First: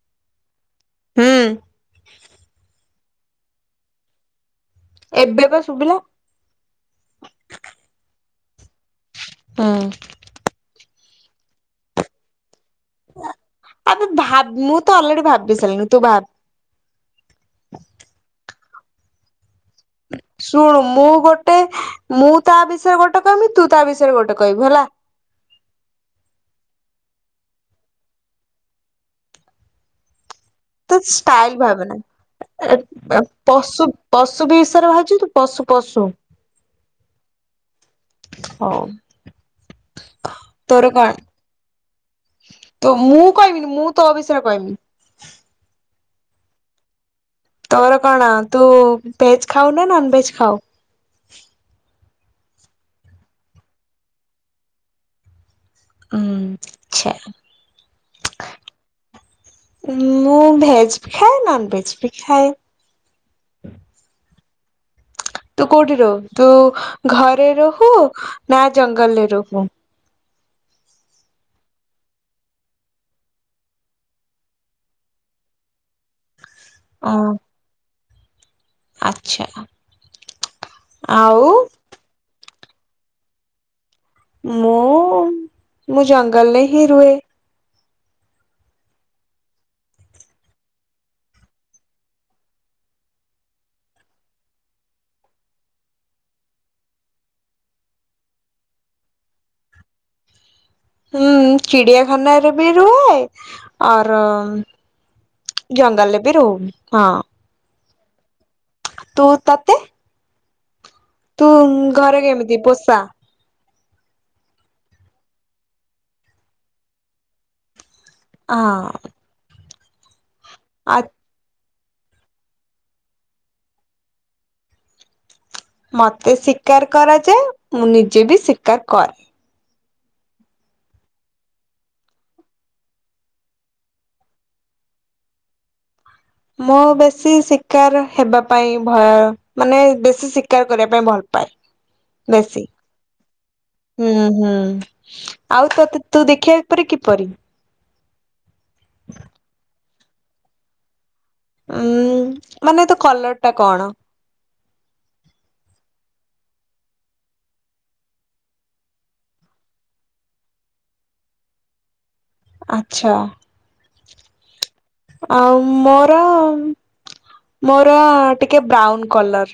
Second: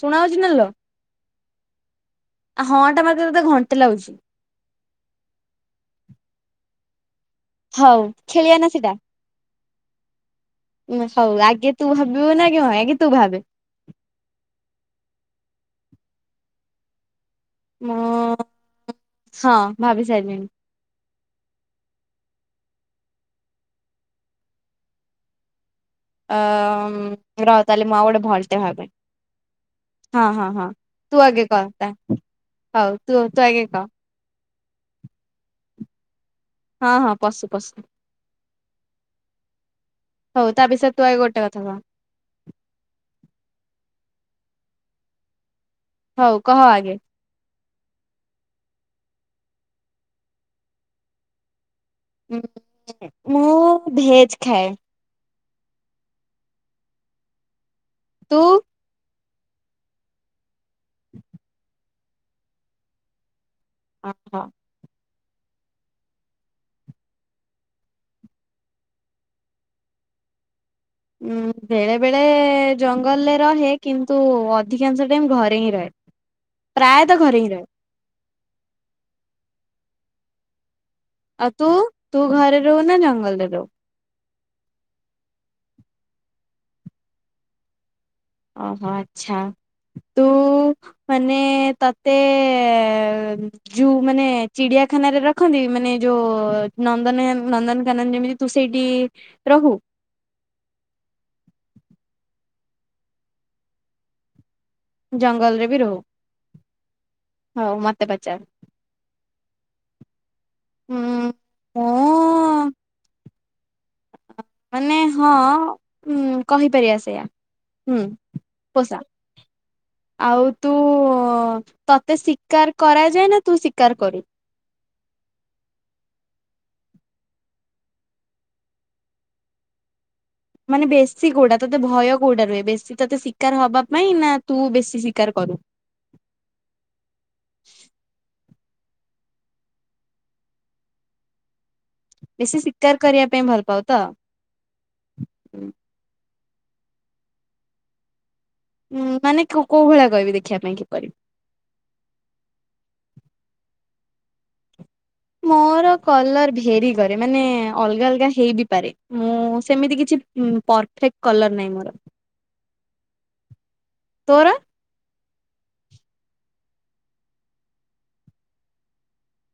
ଶୁଣା ହଉଛି ନାଲୋ। ହୁଁ ଆ ହଁ ଟା ମାରିଦେଲେ ତୋତେ ଘଣ୍ଟେ ଲାଗୁଛି। ଏବେ ପା ଶୁବିଲା ହଉ ଖେଳିବା ନା ସେଟା ହୁଁ। ହଉ ଆଗେ ତୁ ଭାବିବୁ ନା କି ହଁ ଏକି ତୁ ଭାବେ ଆବେ ଭାବ ମୁଁ ତ ଅଲରେଡି ଭାବି ସାରିଲିଣି ତୁ ଭାବେ ମୁଁ ହଁ ଭାବି ସାରିଲିଣି ଶୁଣୁ ମୁଁ ଗୋଟେ ମୁଁ ତା ବିଷୟରେ ଗୋଟେ କହିମି ତୁ ତା ବିଷୟରେ ଗୋଟେ କହିବୁ ହେଲା ଅ ଉଁ ର ତାହଲେ ମୁଁ ଆଉଗୋଟେ ଭଲଟେ ଭାବେ ହଁ ହଁ ହଁ ତ ତୁ ଆଗେ ଷ୍ଟାଇଲ କହ ଭାବେ ତା ହଉ ତୁ ନାହିଁ ତୁ ଆଗେ କହ ପଶୁ ପଶୁ ବିଷୟରେ ଭାବୁଛି ତୁ ପଶୁ ପଶୁ ହଁ ହଁ ପଶୁ ପଶୁ ହଉ ହଉ ତା ତୋର ବିିଷୟରେ ତୁ କଣ ଆଗେ ଗୋଟେ କଥା କହ ତ ମୁଁ କହିବିନି ମୁଁ ତୋ ବିଷୟରେ କହିମି ହଉ କହ ଆଗେ ତୋର କଣ ତୁ ଭେଜ ଖାଉ ନା ନନ୍ ଭେଜ ଖାଉ ମୁଁ ଭେଜ୍ ଖାଏ। ଉଁ ଆଛା ତୁ ମୁଁ ଭେଜ ବି ଖାଏ ନନ୍ ଭେଜ ବି ଖାଏ। ଆଠ ତୁ କୋଉଠି ରହୁ ତୁ ଘରେ ରହୁ ନା ଜଙ୍ଗଲରେ ରହୁ ଉଁ ବେଳେ ବେଳେ ଜଙ୍ଗଲରେ ରହେ କିନ୍ତୁ ଅଧିକାଂଶ ଟାଇମ୍ ଘରେ ହିଁ ରହେ। ଓ ପ୍ରାୟତଃ ଘରେ ହିଁ ରହେ। ଆଚ୍ଛା ଆଉ ତୁ ତୁ ଘରେ ରହୁ ନା ଜଙ୍ଗଲରେ ରହୁ ମୁଁ ମୁଁ ଜଙ୍ଗଲରେ ହିଁ ରୁହେ। ଓହୋ ଆଚ୍ଛା ତୁ ମାନେ ତତେ ଜୁ ମାନେ ଚିଡିଆଖାନାରେ ରଖନ୍ତି ମାନେ ଯୋଉ ନନ୍ଦନ ନନ୍ଦନକାନନ ଯେମିତି ତୁ ସେଇଟି ରହୁ। ହୁଁ ଚିଡିଆଖାନାରେ ବି ରୁହେ। ଆର ଜଙ୍ଗଲରେ ବି ରହୁ ଜଙ୍ଗଲରେ ବି ରହୁ ହଁ। ହଉ ମତେ ପଚାର। ତୁ ତତେ। ଉଁ ତୁ ଘରେ କେମିତି ମୁଁ ପୋଷା? ମାନେ ହଁ କହିପାରିବା ସେଇୟା ହୁଁ ହଁ ପୋଷା। ଆଉ ତୁ। ଆ ଓ ତତେ ଶିକାର କରାଯାଏ ନା ତୁ ଶିକାର କରୁ? ମତେ ଶିକାର କରାଯାଏ ମୁଁ ନିଜେବି ଶିକାର କରେ ମାନେ ବେଶୀ କୋଉଟା ତୋତେ ଭୟ କୋଉଟା ରୁହେ ବେଶୀ ତୋତେ ଶିକାର ହବା ପାଇଁ ନା ତୁ ବେଶୀ ଶିକାର କରୁ? ମୁଁ ବେଶୀ ଶିକାର ହେବା ପାଇଁ ଭୟ ମାନେ ବେଶୀ ଶିକାର କରିବା ପାଇଁ ଭଲ ପାଏ। ବେଶୀ ଶିକାର କରିବା ପାଇଁ ଭଲ ପାଉ ତ? ହୁଁ ହୁଁ ଆଉ ତତେ ତୁ ଦେଖିବା ପରେ କିପରି? ହୁଁ ମାନେ କୋଉ ଭଳିଆ କହିବି ଦେଖିବା ପାଇଁ କିପରି। ଉଁ ମାନେ ତୋ କଲରଟା କଣ? ମୋର କଲର୍ ଭେରି କରେ ମାନେ ଅଲଗା ଅଲଗା ହେଇ ବିି ପାରେ ମୁଁ ସେମିତି କିଛି ହୁଁ ପରଫେକ୍ଟ କଲର ନାହିଁ ମୋର ଆଚ୍ଛା। ତୋର। ଆଉ ମୋର ମୋର ଟିକେ ବ୍ରାଉନ କଲର।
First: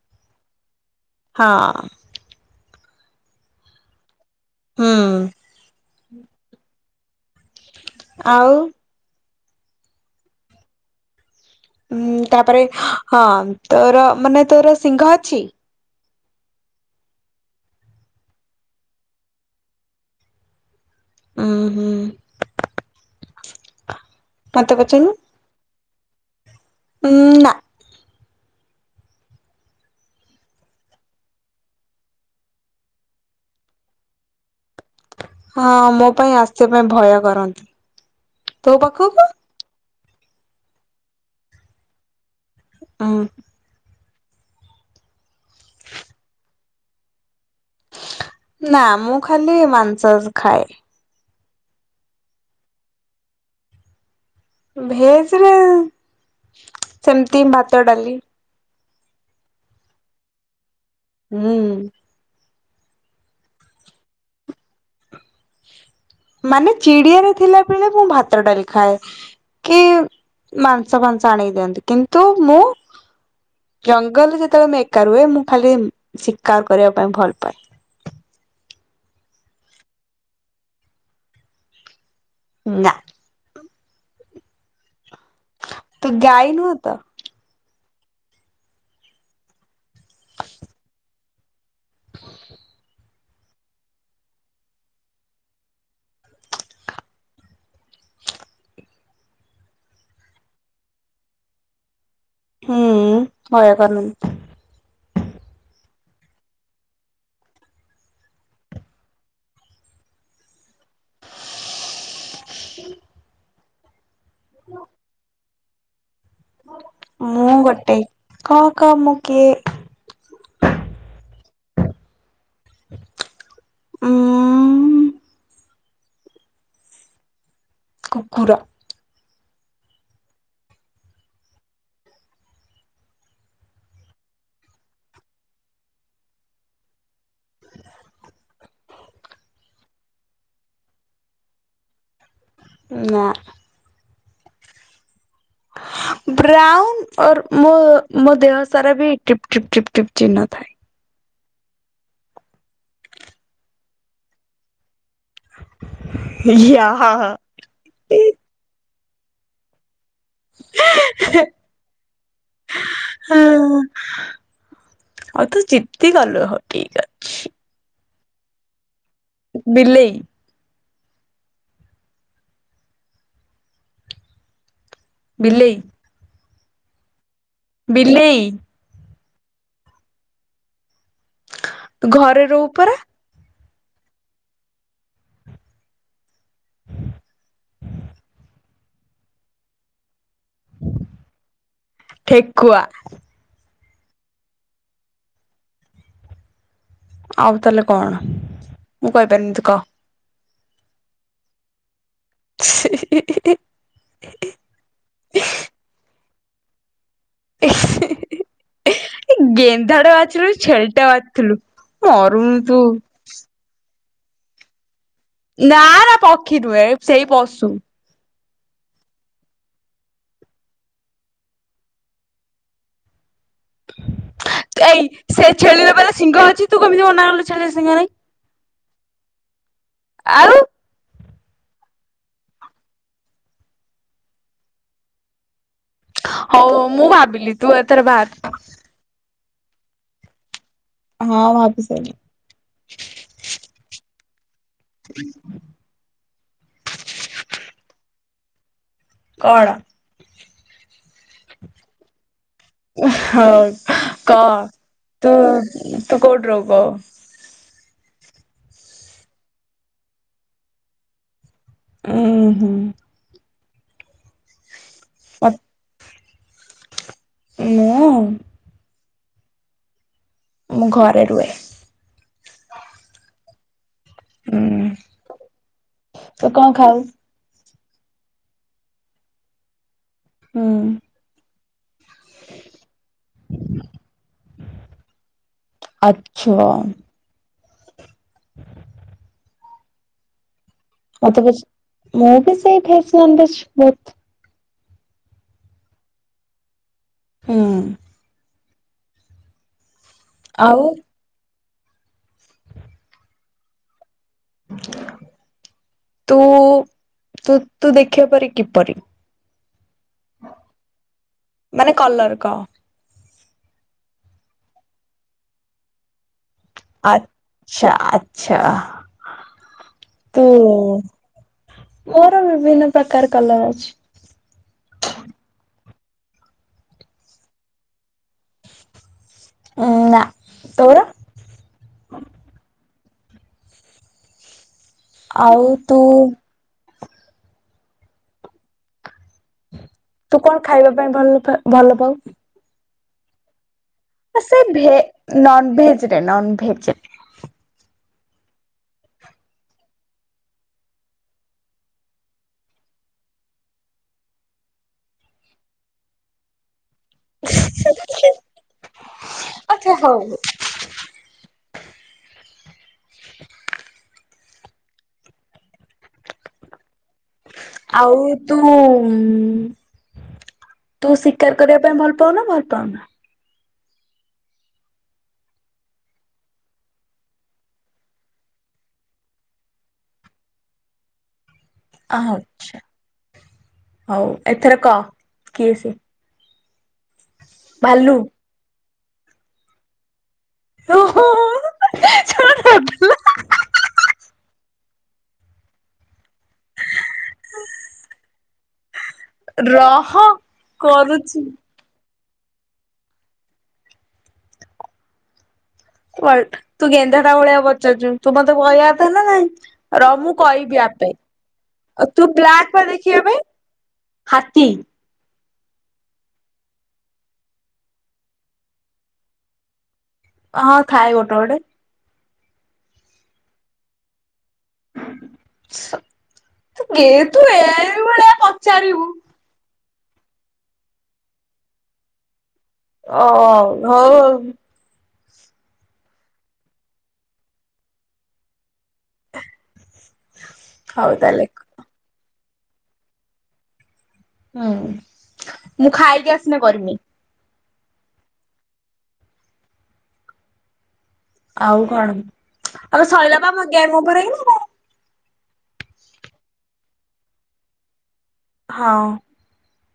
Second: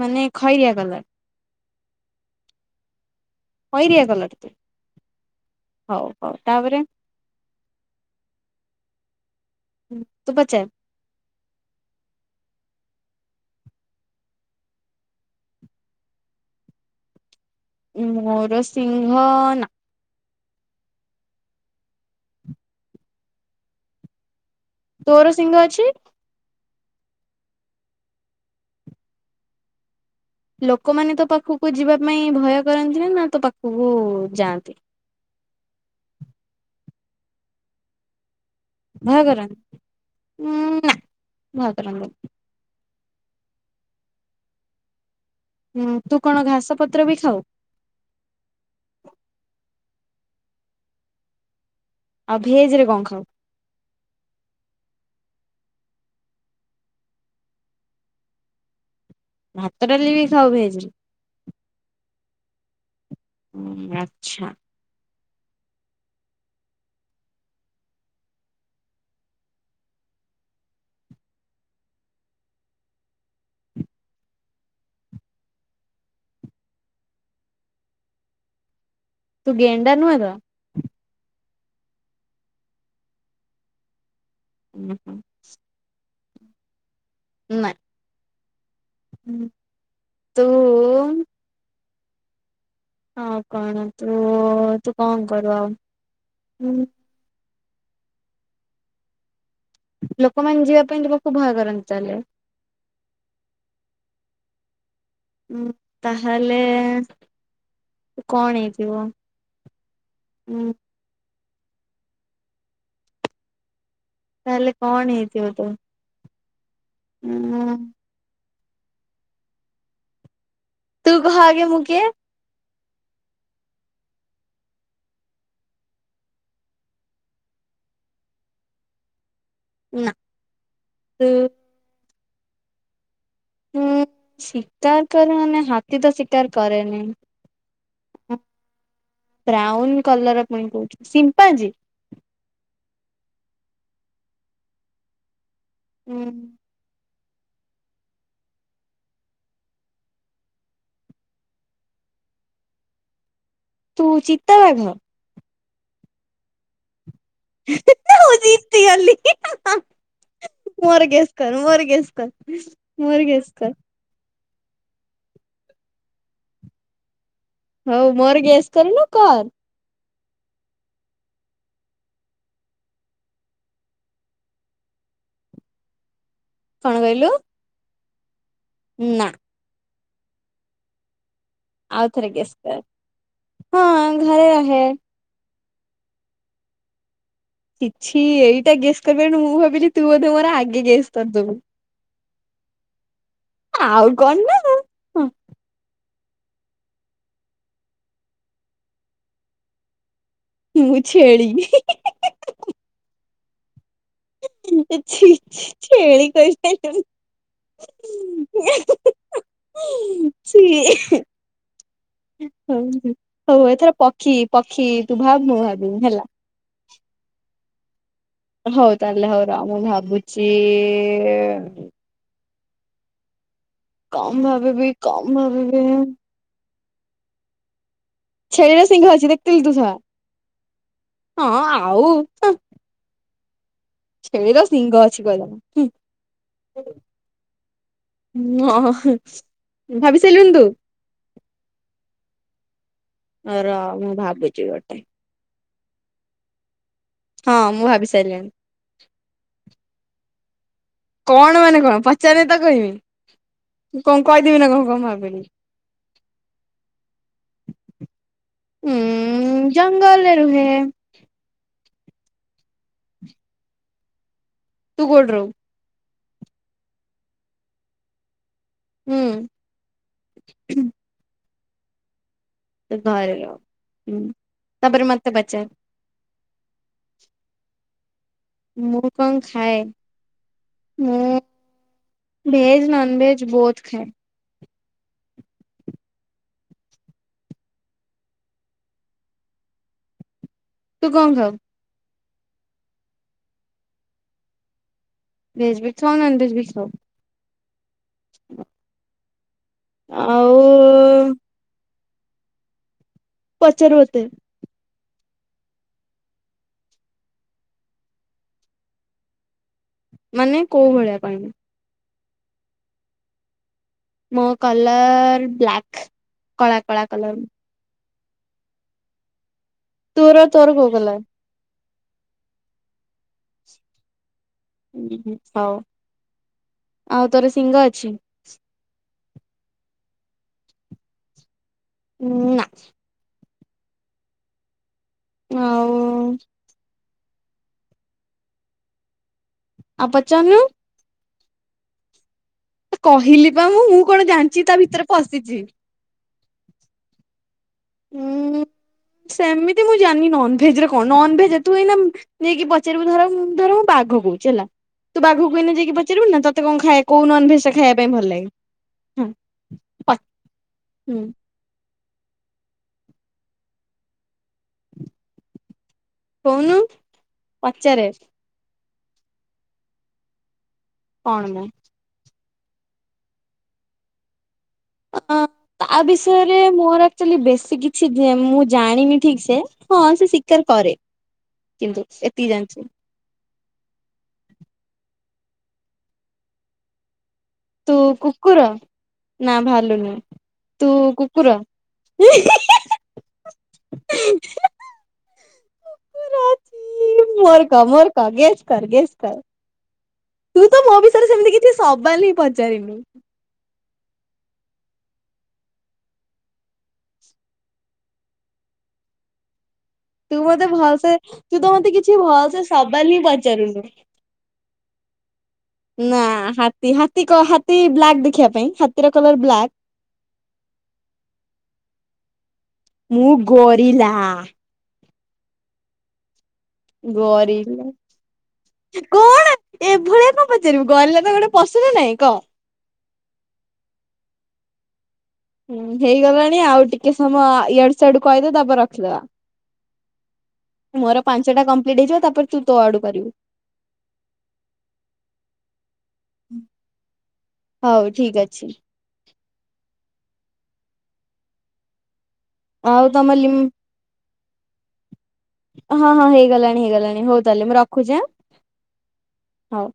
ମାନେ ଖଇରିଆ କଲର। ହଁ। ଖଇରିଆ କଲର୍? ହୁଁ। ହଉ ହଉ ତାପରେ। ଆଉ। ତୁ ପଚାର। ଉଁ ତାପରେ ହଁ ତୋର ମାନେ ତୋର ସିଂଘ ଅଛି? ମୋର ଶିଘଂ ନା। ଉଁ ହୁଁ ମତେ ପଚାରୁନୁ। ସିଂଘ ଅଛି। ଉଁ ନା। ଲୋକମାନେ ତୋ ପାଖକୁ ଯିବା ପାଇଁ ଭୟ କରନ୍ତିନା ନା ତୋ ପାଖକୁ ଯାଆନ୍ତି? ହଁ ମୋ ପାଇଁ ଆସିବା ପାଇଁ ଭୟ କରନ୍ତି। ତୋ ପାଖକୁ ଭୟକର ଉଁ ନା ଭୟକରନ୍ତି। ଉଁ ହୁଁ, ତୁ କଣ ଘାସ ପତ୍ର ବି ଖାଉ? ନା ମୁଁ ଖାଲି ମାଂସସ୍ ଖାଏ। ଆଉ ଭେଜରେ କଣ ଖାଉ? ଭେଜ ରେ ସେମିତି ଭାତ ଡାଲି। ଭାତ ଡାଲି ବି ଖାଉ ଭେଜରେ? ହୁଁ। ଆଚ୍ଛା। ମାନେ ଚିଡିଆରେ ଥିଲା ବେଳେ ମୁଁ ଭାତ ଡାଲି ଖାଏ। କି ମାଂସ ଫାଂସ ଆଣିକି ଦିଅନ୍ତି କିନ୍ତୁ ମୁଁ। ଜଙ୍ଗଲରେ ଯେତେବେଳେ ମୁଁ ଏକା ରହେ ମୁଁ ଖାଲି ଶିକାର କରିବା ପାଇଁ ଭଲ ପାଏ। ଗେଣ୍ଡା ନୁହେଁ ତ? ନା। ହୁଁ ହୁଁ। ତୁ ଗାଈ ନୁହ ତ। ନାଁ। ତୁ ହଁ କଣ ତୁ ତୁ କଣ କରୁ ଆଉ? ଲୋକମାନେ ଯିବା ପାଇଁ ତୁମକୁ ଭୟ କରନ୍ତି ଚାଲେ ହୁଁ ଭୟ କରନ୍ତି। ଉଁ ତାହେଲେ କଣ ହେଇଥିବ? ହୁଁ। ତାହେଲେ କଣ ହେଇଥିବ ତୁ। ମୁଁ ଉଁ ଗୋଟେ କ କ ମୁ କିଏ? ତୁ କହ ଆଗେ ମୁ କିଏ? ଉଁ। କୁକୁର। ନା ତୁ। ହୁଁ ଶିକାର କରେ ମାନେ ହାତୀ ତ ଶିକାର କରେନି। ବ୍ରାଉନ କଲର ପୁଣି କହୁଚୁ ସିମ୍ପାଜି। ନା ବ୍ରାଉନ୍ ଓର ମୁ ମୋ ଦେହ ସାରା ବି ପ ଟିପ୍ ପ୍ ଟିପ୍ ଚିହ୍ନ ଥାଏ। ତୁ ଚିତ୍ତା ବାଘ ଯିଆ ହ [unintelligible] ମୁଁ ଜିତି ଗଲି [unintelligible] ମୋରଗେସ୍ କର ମୋରଗେସ୍ କର ମୋରଗେସ୍ କର? ଆଉ ତୁ ଜିତି ଗଲୁ ହଉ ଠିକ ଅଛି। ହଉ ମୋର ଗେସ୍ କରୁନୁ କର? ବିଲେଇ ବିଲେଇ କଣ କହିଲୁ? ବିଲେଇ ନା ତୁ ଆଉଥରେ ଘରେ ଗେସ ରହୁ କର ପରା ହଁ ଘରେ ରହେ। କିଛି ଏଇଟା ଗେସ କରିପାରିବୁନି ମୁଁ ଭାବିଲି ତୁ ବୋଧେ ମୋର ଆଗେ ଗେସ କରିଦେବୁ। ଠେକୁଆ ଆଉ କଣ ନା ହଁ ଆଉ ତାହେଲେ କଣ ମୁଁ କହିପାରିବିନି ତୁ କହ? ମୁଁ ଛେଳି ହିଁ ହିଁ। ଛି ଛି ଛେଳି କହିପାରିଲୁନି ଏହେ। ଗେନ୍ଧାଡେ ବାଜିଲୁ ଛେଳିଟା ବାଜିିଥିଲୁ ମରୁନୁ ତୁ। ହଉ ହଉ ଏଥର ପକ୍ଷୀ ପକ୍ଷୀ ତୁ ଭାବ ମୁଁ ନା ଭାବିବି ନା ହେଲା ପକ୍ଷୀ ନୁହେଁ ସେଇ ପଶୁ ହଉ ତାହେଲେ ହଉ ର ଆଉ ମୁଁ ଭାବୁଛି କମ ଭା ଏଇ ସେ ଛେଳିର ପା ସିଂଘ ଅଛି ତୁ କେମିତି ମନା କଲୁ ଛେଳିର ସିଂଘ ନାଇଁ। ଛେଳିର ସିଂଘ ଅଛି ଦେଖିଥିଲି ତୁ ଆଉ ସଳା ହଁ ଆଉ ଛେଳିର ସିଂଘ ଅଛି କହିଦେଲା ହୁଁ। ହଉ ହଉ ମୁଁ ଭାବିଲି ତୁ ଏଥର ଭାବେ ହଁ ଭାବି ସାରିଲୁଣି ତୁ? ହଁ ଭାବୀ ସାରିଲିଣୀ। ର ମୁଁ ଭାବିଛି ଗୋଟେ। [inaudible] ହଁ ମୁଁ ଭାବି ସାରିଲିଣି। କଣ? କଣ ମାନେ କଣ ପଚାରିଲେ ତ ହଉ କହିବି କଣ କହ। କହିଦେବି ନା କଣ କଣ ତୁ ଭାବିଲି। ତୁ କୋଉଠି ରହୁ କହ? ହୁଁ ଜଙ୍ଗଲରେ ରୁହେ। ଉଁ ହୁଁ। ତୁ କୋଉଠି ରହୁ? ମତେ ମୁଁ ହୁଁ ମୁଁ ଘରେ ରୁହେ। ତୁ ଘରେ ରହୁ ହୁଁ ହୁଁ। ତାପରେ ମତେ ପଚାର ତୁ କଣ ଖାଉ? ମୁଁ କଣ ଖାଏ? ହୁଁ ମୁଁ ଭେଜ ନନ ଭେଜ ବୋଥ୍ ଖାଏ। ଆଚ୍ଛା ତୁ କଣ ମତେ ଖାଉ ପଚ ମୁଁ ବି ସେଇଠି [unintelligible] ଭେଜ୍ ବୁ ଖାଉ ନନ୍ ଭେଜ ବି ଖାଊ। ହୁଁ। [inaudible] ଆଉ ପଚାର ମୋତେ। ତୁ ତୁ ତୁ ଦେଖିବା ପରି କିପରି? ମାନେ କୋଉ ଭଳିଆ ପାଇଁ? ମାନେ କଲର କହ। ମୋ କଲର ବ୍ଲାକ୍ କଳା କଳା କଲର। ଆଛା ଆଚ୍ଛା ତୋର ତୋ ତୋର କୋଉ କଲର ମୋର ବିଭିନ୍ନ ପ୍ରକାର କଲର ଅଛି। ଉଁ ହୁଁ ହଉ ଆଉ ତୋର ଶିଂହ ଅଛି? ଉଁ ନା ତୋର? ଉଁ ନା। ଆଉ ତୁ ଆଉ ତୁ ପଚାରୁନୁ କଣ ଖାଇବା ପାଇଁ ଭଲ ଭଲ ପାଉ? କହିଲି ପା ମୁଁ ମୁଁ। କଣ ସେ ଜାଣିଛି ତା ଭେ ଭିତରେ ପଶିଛି ନନ ଭେଜ ରେ ନନ ଭେଜରେ। ଉଁ ସେମିତି ମୁଁ ଜାଣିନି ନନଭେଜ ରେ କଣ ନନଭେଜ ତୁ ଏଇନା ଯାଇକି ପଚାରିବୁ ଧର ଧର ମୁଁ ବାଘ କହୁଛି ହେଲା ତୁ ବାଘକୁ ଏଇନା ଯାଇକି ପଚାରିବୁ ନା ତତେ କଣ ଖାଇବା କୋଉ ନନ ଭେଜ୍ ଟା ଖାଇବା ପାଇଁ ଭଲ ଲାଗେ ଆଚ୍ଛା ହଉ [inaudible] କହୁନୁ। ପଚାରେ ଆଉ ତୁ ତୁ କଣ ଶିକାର ମୁଁ କରିବା ପାଇଁ ଭଲ ପାଉନା ଭଲ ପାଉନା? ଅ ତା ବିଷୟରେ ମୋର ଆଚୁଲି ବେଶୀ କିଛି ମୁଁ ଜାଣିନି ଠିକ ସେ। ହଁ ସେ ଶିକାର୍ କରେ। କିନ୍ତୁ ଆହା ଓ ଏତିକି ଆଛା ଜାଣିଛି। ହଉ ଏଥର କହ କିଏ ସେ? ତୁ ଭାଲୁ? କୁକୁର ନା ଭାଲୁନୁ? ତୁ କୁକୁର ଇ ହିଁ ହିଁ ହିଁ ଇଁ ହିଁ କୁକୁର ଅଛି ମୋର କ ମୋର କ ଗେସ୍ କର୍ ଗେସ୍ କର୍। ରହ। ତୁ ତ ମୋ ବିଷୟରେ କରୁଛି ସେମିତି କିଛି ସବାଲ୍ ହି ପଚାରିନୁ। ତୁ ଗେନ୍ଧାଟା ଭଳିଆ ପଚାରୁଛୁ ତୁ ମତେ କହିଆ କଥା ନା ନାଇଁ। ର ମୁଁ ତୁ ମତେ କହିବି ଭଲସେ ଆପେ ତୁ ତ ମତେ କିଛି ତୁ ଭଲସେ ବ୍ଲାକ୍ ପା ସବାଲ ହିଁ ଦେଖିବା ପାଇଁ। ପଚାରୁନୁ। ହାତୀ। ନା ହାତୀ ହାତୀ କହ ହାତୀ ବ୍ଲାକ୍ ଦେଖିବା ପାଇଁ ହାତୀର କଲର ବ୍ଲାକ୍। ହଁ ଥାଏ ଗୋଟେ ଗୋଟେ। ମୁଁ ଗରିଲା ଆ। ସ ଗେ ତୁ ଗରିଲା ଏଇ ଭଳିଆ ପଚାରିବୁ କଣ ଏଭଳିଆ କଣ ପଚାରିବୁ ଗରିଲା ତ ଗୋଟେ ପଶୁ ନା ନାଇଁ କ? ଓ ହଉ ହଉ। ହୁଁ ହେଇଗଲାଣି ଆଉ ଟିକେ ସମୟ ୟୁଆଡୁ ସିଆଡୁ କଇ ଦେ ତାପରେ ରଖିଦବା। ହଉ ମୋର ତାହେଲେ ପାଞ୍ଚ ଟା କମ୍ପ୍ଲିଟ୍ ହେଇଯିବ ତାପରେ ତୁ ତୋ ଆଡୁ କରିବୁ। ହୁଁ ମୁଁ ଖାଇକି ଆସିନେ କରିମି। ହଉ ଠିକ୍ ଅଛି। ଆଉ କଣ ଆଲୋ ଆଉ ତମ ସଇଲା ବା ଲିମ୍ ମୋ ଗେମ୍ ଓଭର ହେଇନି? ହଁ ହଁ ହେଇଗଲାଣି ହେଇଗଲାଣି ହଉ ତାହେଲେ ମୁଁ ରଖୁଚି ଆଁ। ହଁ। ହଉ।